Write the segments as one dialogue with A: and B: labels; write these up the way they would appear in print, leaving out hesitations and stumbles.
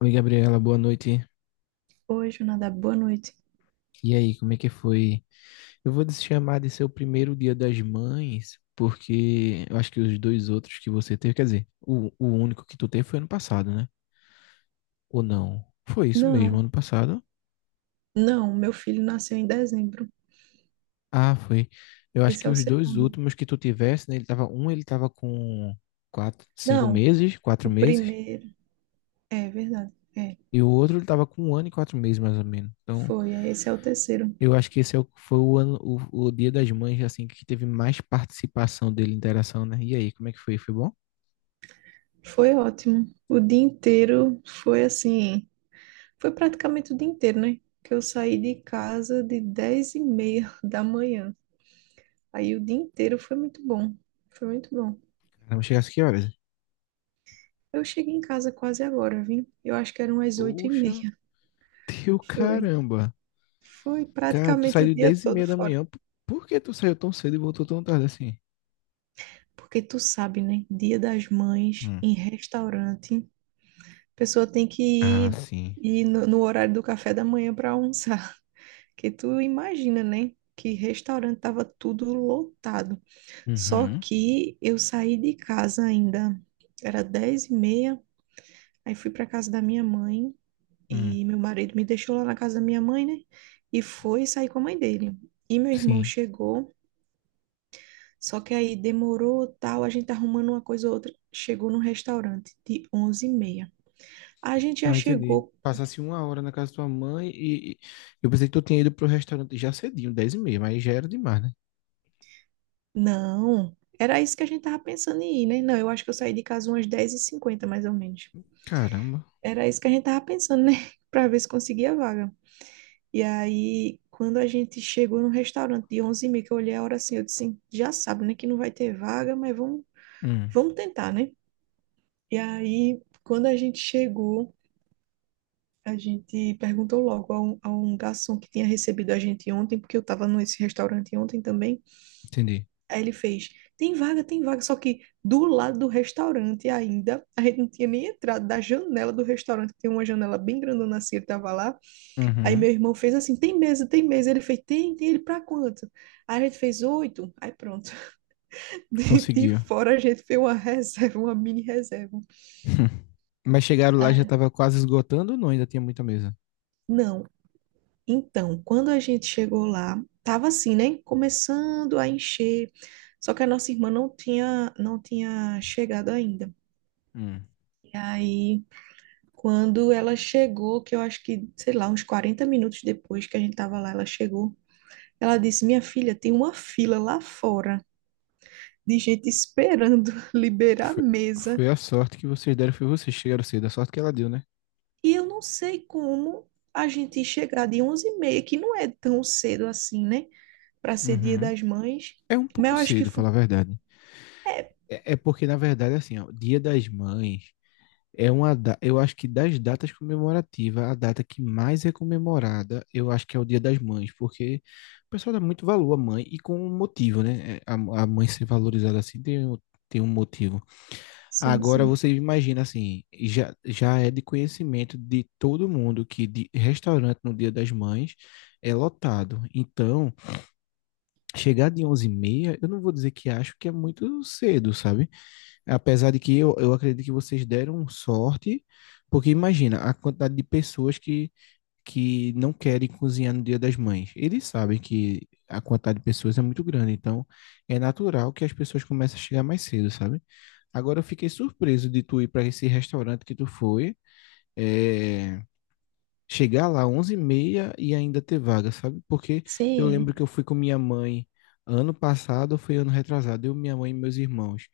A: Oi, Gabriela, boa noite.
B: Oi, Jonadab, boa noite.
A: E aí, como é que foi? Eu vou te chamar de seu primeiro dia das mães, porque eu acho que os dois outros que você teve, quer dizer, o único que tu teve foi ano passado, né? Ou não? Foi isso mesmo,
B: Não,
A: ano passado?
B: não, meu filho nasceu em dezembro.
A: Ah, foi. Eu acho
B: Esse
A: que
B: é o
A: os dois
B: segundo.
A: últimos que tu tivesse, né? Ele tava com quatro, cinco
B: Não,
A: meses, quatro
B: o
A: meses,
B: primeiro. É verdade. É,
A: e o outro ele tava com 1 ano e 4 meses, mais ou menos. Então,
B: foi. Aí esse é o terceiro.
A: eu acho que esse é o, foi o ano, o Dia das Mães, assim, que teve mais participação dele, interação, né? E aí, como é que foi? Foi bom?
B: Foi ótimo. O dia inteiro foi assim. Foi praticamente o dia inteiro, né? Que eu saí de casa de 10h30 da manhã. Aí o dia inteiro foi muito bom. Foi muito bom.
A: Caramba, chegasse que horas?
B: Eu cheguei em casa quase agora, vim. Eu acho que eram as oito e
A: Poxa,
B: meia.
A: teu
B: Foi.
A: caramba.
B: Foi
A: Cara, tu
B: praticamente o
A: saiu
B: dia
A: 10 e
B: todo
A: meia da
B: fora.
A: manhã. Por que tu saiu tão cedo e voltou tão tarde assim?
B: Porque tu sabe, né? Dia das Mães,
A: Hum.
B: em restaurante, a pessoa tem que
A: Ah,
B: ir,
A: sim.
B: ir no horário do café da manhã para almoçar. Que tu imagina, né? Que restaurante tava tudo lotado. Só
A: Uhum.
B: que eu saí de casa ainda, era 10h30, aí fui para casa da minha mãe
A: Hum.
B: e meu marido me deixou lá na casa da minha mãe, né? E foi sair com a mãe dele. E meu irmão
A: Sim.
B: chegou. Só que aí demorou, tal, a gente arrumando uma coisa ou outra. Chegou no restaurante de 11h30. A gente já
A: Ah, entendi.
B: chegou.
A: Passasse 1 hora na casa da tua mãe e, eu pensei que tu tinha ido pro restaurante já cedinho, 10:30, mas já era demais, né?
B: Não, era isso que a gente tava pensando em ir, né? Não, eu acho que eu saí de casa umas 10h50 mais ou menos.
A: Caramba.
B: Era isso que a gente tava pensando, né? Pra ver se conseguia a vaga. E aí, quando a gente chegou no restaurante de 11h30, que eu olhei a hora assim, eu disse, assim, já sabe, né, que não vai ter vaga, mas vamos,
A: Hum,
B: vamos tentar, né? E aí, quando a gente chegou, a gente perguntou logo a um garçom que tinha recebido a gente ontem, porque eu estava nesse restaurante ontem também.
A: Entendi.
B: Aí ele fez: tem vaga, tem vaga. Só que do lado do restaurante ainda, a gente não tinha nem entrado da janela do restaurante, que tem uma janela bem grandona assim, ele estava lá. Aí
A: Uhum.
B: meu irmão fez assim: tem mesa, tem mesa. Ele fez: tem, tem. Ele pra quanto? Aí a gente fez oito. Aí pronto. De
A: Conseguiu.
B: fora a gente fez uma reserva, uma mini reserva.
A: Hum. Mas chegaram lá já
B: Ah,
A: tava quase esgotando ou não? Ainda tinha muita mesa?
B: não. Então, quando a gente chegou lá, tava assim, né? Começando a encher. Só que a nossa irmã não tinha chegado ainda.
A: Hum.
B: E aí, quando ela chegou, que eu acho que, sei lá, uns 40 minutos depois que a gente tava lá, ela chegou. Ela disse: Minha filha, tem uma fila lá fora de gente esperando liberar a
A: Foi,
B: mesa.
A: foi a sorte que vocês deram, foi vocês que chegaram cedo, a sorte que ela deu, né?
B: E eu não sei como a gente chegar de 11h30, que não é tão cedo assim, né? Para ser Dia
A: Uhum.
B: das Mães.
A: É um
B: Mas
A: pouco
B: eu acho que
A: cedo,
B: foi.
A: falar a verdade. É porque, na verdade, assim, ó, Dia das Mães eu acho que das datas comemorativas, a data que mais é comemorada, eu acho que é o Dia das Mães, porque o pessoal dá muito valor à mãe e com um motivo, né? É, a mãe ser valorizada assim tem um motivo.
B: Sim,
A: Agora
B: sim.
A: você imagina assim, já é de conhecimento de todo mundo que de restaurante no Dia das Mães é lotado. Então, chegar de 11:30 eu não vou dizer que acho que é muito cedo, sabe? Apesar de que eu acredito que vocês deram sorte, porque imagina a quantidade de pessoas que não querem cozinhar no Dia das Mães. Eles sabem que a quantidade de pessoas é muito grande, então é natural que as pessoas comecem a chegar mais cedo, sabe? Agora eu fiquei surpreso de tu ir para esse restaurante que tu foi. É, chegar lá 11:30 e ainda ter vaga, sabe? Porque eu lembro que
B: Sim,
A: eu fui com minha mãe ano passado, ou foi ano retrasado, eu, minha mãe e meus irmãos.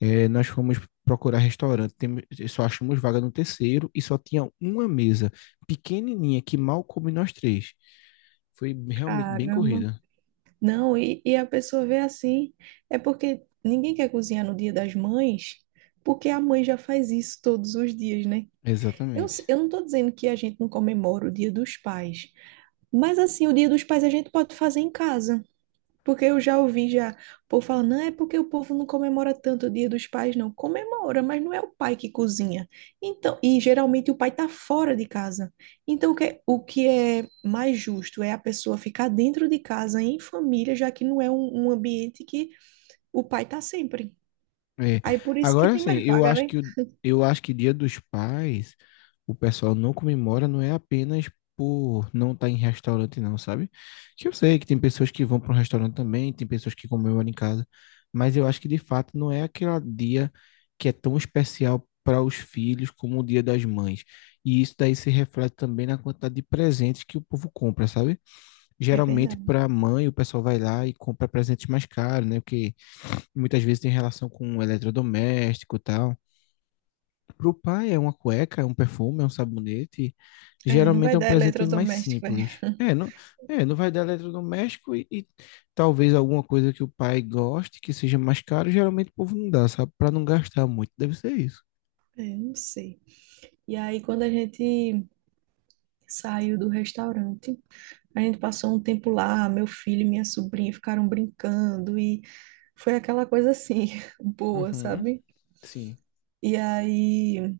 A: Nós fomos procurar só achamos vaga no terceiro e só tinha uma mesa pequenininha que mal coube nós três. Foi realmente bem
B: caramba.
A: corrida.
B: Não, e a pessoa vê assim, é porque ninguém quer cozinhar no Dia das Mães, porque a mãe já faz isso todos os dias, né? Eu, s-
A: Exatamente.
B: eu não estou dizendo que a gente não comemora o Dia dos Pais, mas assim, o Dia dos Pais a gente pode fazer em casa. Porque eu já ouvi já, o povo falando, não é porque o povo não comemora tanto o Dia dos Pais, não. Comemora, mas não é o pai que cozinha. Então, e geralmente o pai está fora de casa. Então, o que é mais justo é a pessoa ficar dentro de casa, em família, já que não é um ambiente que o pai está sempre.
A: É.
B: Aí por isso que
A: Agora
B: tem
A: sim,
B: mais
A: eu
B: vaga,
A: acho
B: né?
A: que o- eu acho que Dia dos Pais, o pessoal não comemora, não é apenas por não estar em restaurante, não, sabe? Que eu sei que tem pessoas que vão para um restaurante também, tem pessoas que comemoram em casa, mas eu acho que de fato não é aquele dia que é tão especial para os filhos como o Dia das Mães. E isso daí se reflete também na quantidade de presentes que o povo compra, sabe?
B: É
A: Geralmente
B: verdade.
A: para a mãe, o pessoal vai lá e compra presentes mais caros, né? Porque muitas vezes tem relação com eletrodoméstico e tal. Pro pai é uma cueca, é um perfume, é um sabonete.
B: É, não
A: Geralmente
B: vai
A: é um
B: dar
A: presente mais
B: eletrodoméstico, é.
A: simples. É, não, não vai dar eletrodoméstico e talvez alguma coisa que o pai goste, que seja mais caro, geralmente o povo não dá, sabe? Para não gastar muito. Deve ser isso.
B: É, não sei. E aí, quando a gente saiu do restaurante, a gente passou um tempo lá, meu filho e minha sobrinha ficaram brincando e foi aquela coisa assim, boa,
A: Uhum,
B: sabe?
A: sim,
B: E aí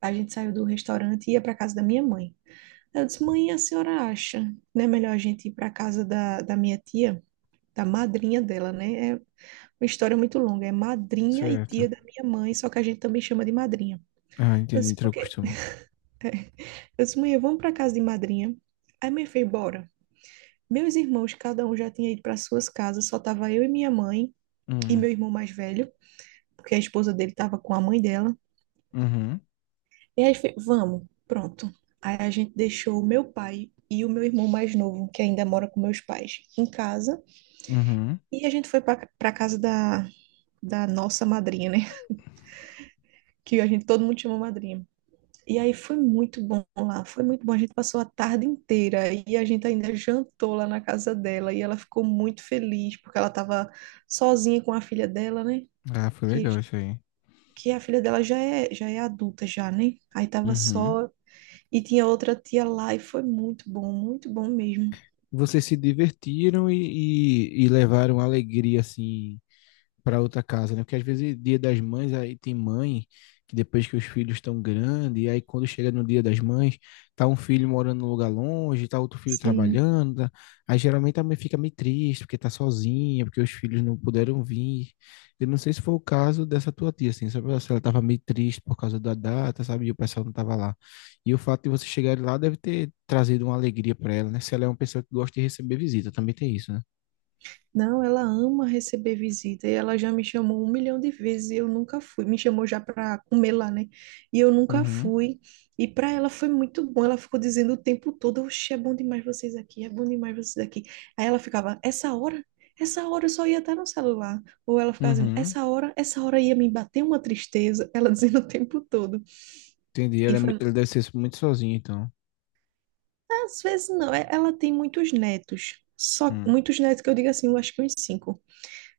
B: a gente saiu do restaurante e ia para casa da minha mãe. Eu disse, mãe, a senhora acha, né, melhor a gente ir para casa da minha tia, da madrinha dela, né? É uma história muito longa, é madrinha e
A: certo.
B: tia da minha mãe, só que a gente também chama de madrinha.
A: Ah,
B: Eu
A: entendi,
B: disse,
A: entrou
B: porque
A: costume.
B: eu disse, mãe, vamos para casa de madrinha. Aí minha filha, bora. Meus irmãos, cada um já tinha ido para suas casas, só tava eu e minha mãe. E
A: Uhum,
B: meu irmão mais velho, porque a esposa dele estava com a mãe dela.
A: uhum,
B: E aí foi, vamos, pronto. Aí a gente deixou o meu pai e o meu irmão mais novo, que ainda mora com meus pais, em casa.
A: uhum.
B: E a gente foi para a casa da nossa madrinha, né? Que a gente todo mundo chama madrinha. E aí foi muito bom lá, foi muito bom. A gente passou a tarde inteira e a gente ainda jantou lá na casa dela e ela ficou muito feliz porque ela estava sozinha com a filha dela, né?
A: Ah, foi
B: Que
A: legal isso aí.
B: que a filha dela já é adulta já, né? Aí tava
A: Uhum.
B: só e tinha outra tia lá e foi muito bom mesmo.
A: Vocês se divertiram e levaram alegria, assim, para outra casa, né? Porque às vezes dia das mães aí tem mãe que depois que os filhos estão grandes, e aí quando chega no dia das mães, tá um filho morando num lugar longe, tá outro filho
B: Sim.
A: trabalhando, aí geralmente a mãe fica meio triste porque tá sozinha, porque os filhos não puderam vir. Eu não sei se foi o caso dessa tua tia, assim, sabe? Se ela tava meio triste por causa da data, sabe? E o pessoal não tava lá. E o fato de você chegar lá deve ter trazido uma alegria para ela, né? Se ela é uma pessoa que gosta de receber visita, também tem isso, né?
B: Não, ela ama receber visita e ela já me chamou um milhão de vezes e eu nunca fui. Me chamou já para comer lá, né? E eu nunca
A: Uhum.
B: fui. E para ela foi muito bom. Ela ficou dizendo o tempo todo: Oxe, é bom demais vocês aqui, é bom demais vocês aqui. Aí ela ficava: Essa hora? Essa hora eu só ia estar no celular. Ou ela ficava dizendo:
A: Uhum.
B: Essa hora? Essa hora ia me bater uma tristeza. Ela dizendo o tempo todo.
A: Entendi.
B: E
A: Ele, é
B: foi,
A: muito, ele deve ser muito sozinho, então.
B: às vezes não, ela tem muitos netos. Só
A: Hum,
B: muitos netos que eu digo assim, eu acho que uns cinco.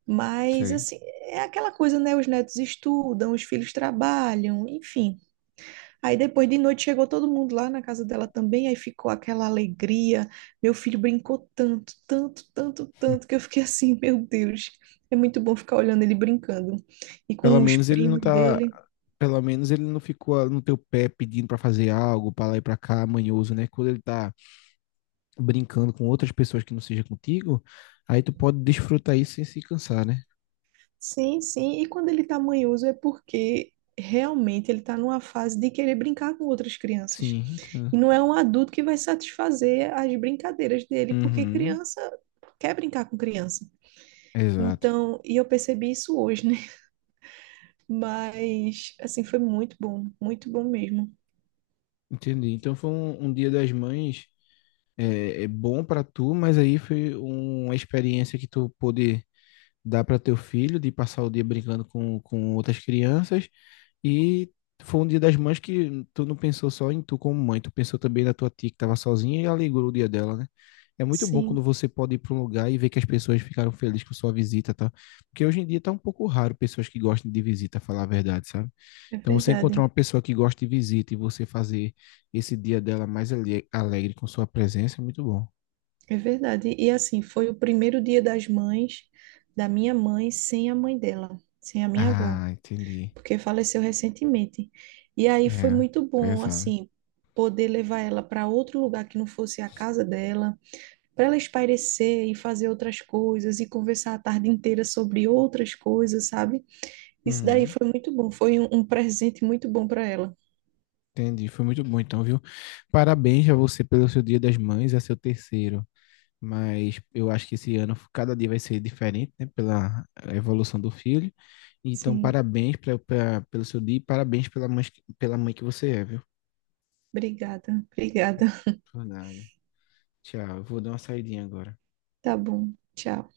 B: Mas
A: Sei.
B: assim, é aquela coisa, né? Os netos estudam, os filhos trabalham, enfim. Aí depois de noite chegou todo mundo lá na casa dela também, aí ficou aquela alegria. Meu filho brincou tanto, tanto, tanto,
A: Hum.
B: tanto, que eu fiquei assim, meu Deus, é muito bom ficar olhando ele brincando. E
A: Pelo
B: com os
A: menos ele não
B: primos
A: tá.
B: dele.
A: Pelo menos ele não ficou no teu pé pedindo pra fazer algo, pra lá e pra cá, manhoso, né? Quando ele tá brincando com outras pessoas que não seja contigo, aí tu pode desfrutar isso sem se cansar, né?
B: Sim, sim. E quando ele está manhoso é porque realmente ele está numa fase de querer brincar com outras crianças.
A: Sim, entendo.
B: E não é um adulto que vai satisfazer as brincadeiras dele, porque
A: Uhum,
B: criança quer brincar com criança.
A: exato.
B: Então, e eu percebi isso hoje, né? Mas, assim, foi muito bom mesmo.
A: Entendi. Então foi um Dia das Mães é bom pra tu, mas aí foi uma experiência que tu pôde dá para teu filho de passar o dia brincando com outras crianças e foi um dia das mães que tu não pensou só em tu como mãe, tu pensou também na tua tia que estava sozinha e alegrou o dia dela, né? É muito bom quando
B: Sim,
A: você pode ir para um lugar e ver que as pessoas ficaram felizes com sua visita, tá? Porque hoje em dia tá um pouco raro pessoas que gostem de visita, falar a verdade, sabe?
B: é
A: Então você encontrar
B: verdade,
A: uma pessoa que gosta de visita e você fazer esse dia dela alegre com sua presença é muito bom.
B: é verdade. E assim, foi o primeiro Dia das Mães da minha mãe, sem a mãe dela, sem a minha avó.
A: Ah, entendi.
B: Porque faleceu recentemente. E aí foi
A: É,
B: muito bom,
A: pesado.
B: assim, poder levar ela para outro lugar que não fosse a casa dela, para ela espairecer e fazer outras coisas e conversar a tarde inteira sobre outras coisas, sabe? Isso daí
A: Uhum.
B: foi muito bom, foi um presente muito bom para ela.
A: Entendi, foi muito bom então, viu? Parabéns a você pelo seu Dia das Mães, é seu terceiro, mas eu acho que esse ano cada dia vai ser diferente, né, pela evolução do filho. Então,
B: Sim,
A: parabéns pelo seu dia e parabéns pela mãe que você é, viu?
B: obrigada, obrigada.
A: Por nada. Tchau, eu vou dar uma saidinha agora.
B: Tá bom, tchau.